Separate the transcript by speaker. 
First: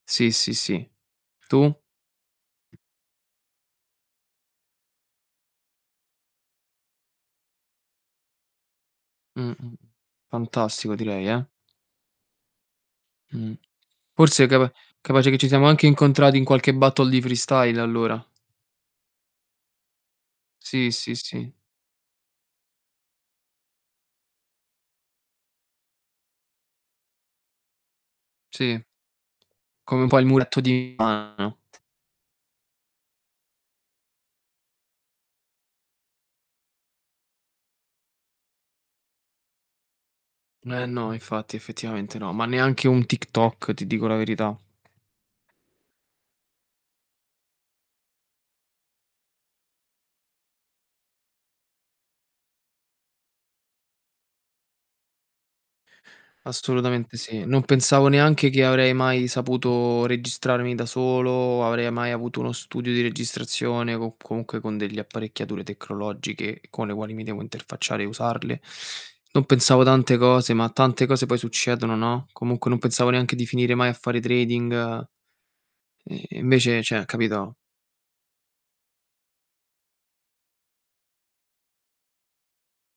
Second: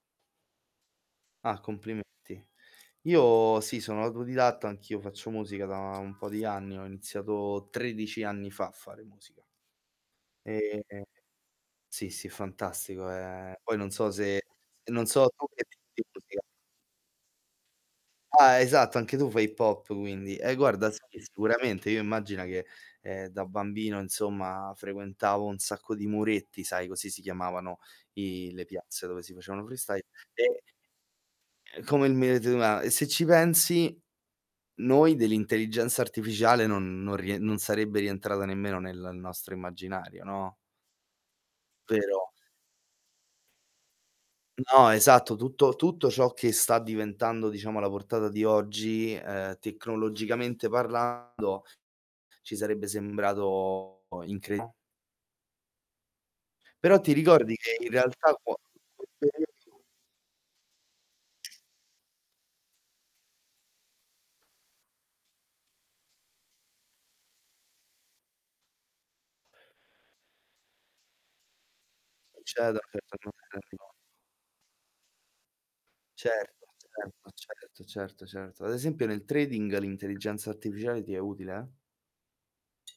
Speaker 1: Sì, sì, sì.
Speaker 2: Ah,
Speaker 1: Tu?
Speaker 2: complimenti. Io sì, sono autodidatta, anch'io faccio musica da un po' di anni, ho iniziato 13 anni fa a fare musica.
Speaker 1: Mh. Mh. Mh.
Speaker 2: Ehm,
Speaker 1: Fantastico direi, eh.
Speaker 2: sì, sì, fantastico.
Speaker 1: Mh,
Speaker 2: Ehm, poi non so se
Speaker 1: forse capa
Speaker 2: non so
Speaker 1: capace che
Speaker 2: tu
Speaker 1: ci
Speaker 2: che
Speaker 1: siamo
Speaker 2: tip
Speaker 1: anche
Speaker 2: di
Speaker 1: incontrati
Speaker 2: musica.
Speaker 1: in qualche Battle di freestyle allora.
Speaker 2: Ah, esatto, anche tu fai Hip-Hop quindi, eh guarda,
Speaker 1: Sì,
Speaker 2: sì,
Speaker 1: sì, sì.
Speaker 2: sicuramente. Io immagina che, ehm, da bambino, insomma, frequentavo un sacco di muretti, sai, così si chiamavano i le
Speaker 1: Sì.
Speaker 2: piazze dove si facevano
Speaker 1: Come
Speaker 2: freestyle.
Speaker 1: un po' il muretto
Speaker 2: E
Speaker 1: di Milano.
Speaker 2: Ehm, come il muretto di Milano e se ci pensi, noi dell'intelligenza artificiale non non rie non sarebbe rientrata nemmeno nel nostro immaginario, no?
Speaker 1: Eh no, infatti, effettivamente
Speaker 2: Vero.
Speaker 1: no, ma neanche un TikTok, ti dico la verità.
Speaker 2: No, esatto. Tutto tutto ciò che sta diventando, diciamo, alla portata di oggi, uhm, tecnologicamente parlando, ci sarebbe sembrato incre Però ti
Speaker 1: Assolutamente sì.
Speaker 2: ricordi
Speaker 1: Non
Speaker 2: che in
Speaker 1: pensavo
Speaker 2: realtà
Speaker 1: neanche
Speaker 2: qua
Speaker 1: che avrei mai
Speaker 2: [unintelligible]
Speaker 1: saputo registrarmi da solo, avrei mai avuto uno studio di registrazione co comunque con delle apparecchiature tecnologiche con le quali mi devo interfacciare e usarle. Non pensavo tante cose, ma tante cose poi succedono, no?
Speaker 2: Succede,
Speaker 1: Comunque
Speaker 2: ha
Speaker 1: non pensavo
Speaker 2: detto che non
Speaker 1: neanche di
Speaker 2: è
Speaker 1: finire mai
Speaker 2: arriva
Speaker 1: a fare trading ehm, e
Speaker 2: Certo,
Speaker 1: invece, cioè
Speaker 2: certo,
Speaker 1: capito?
Speaker 2: certo, certo, certo. Ad esempio nel trading l'intelligenza artificiale ti è utile?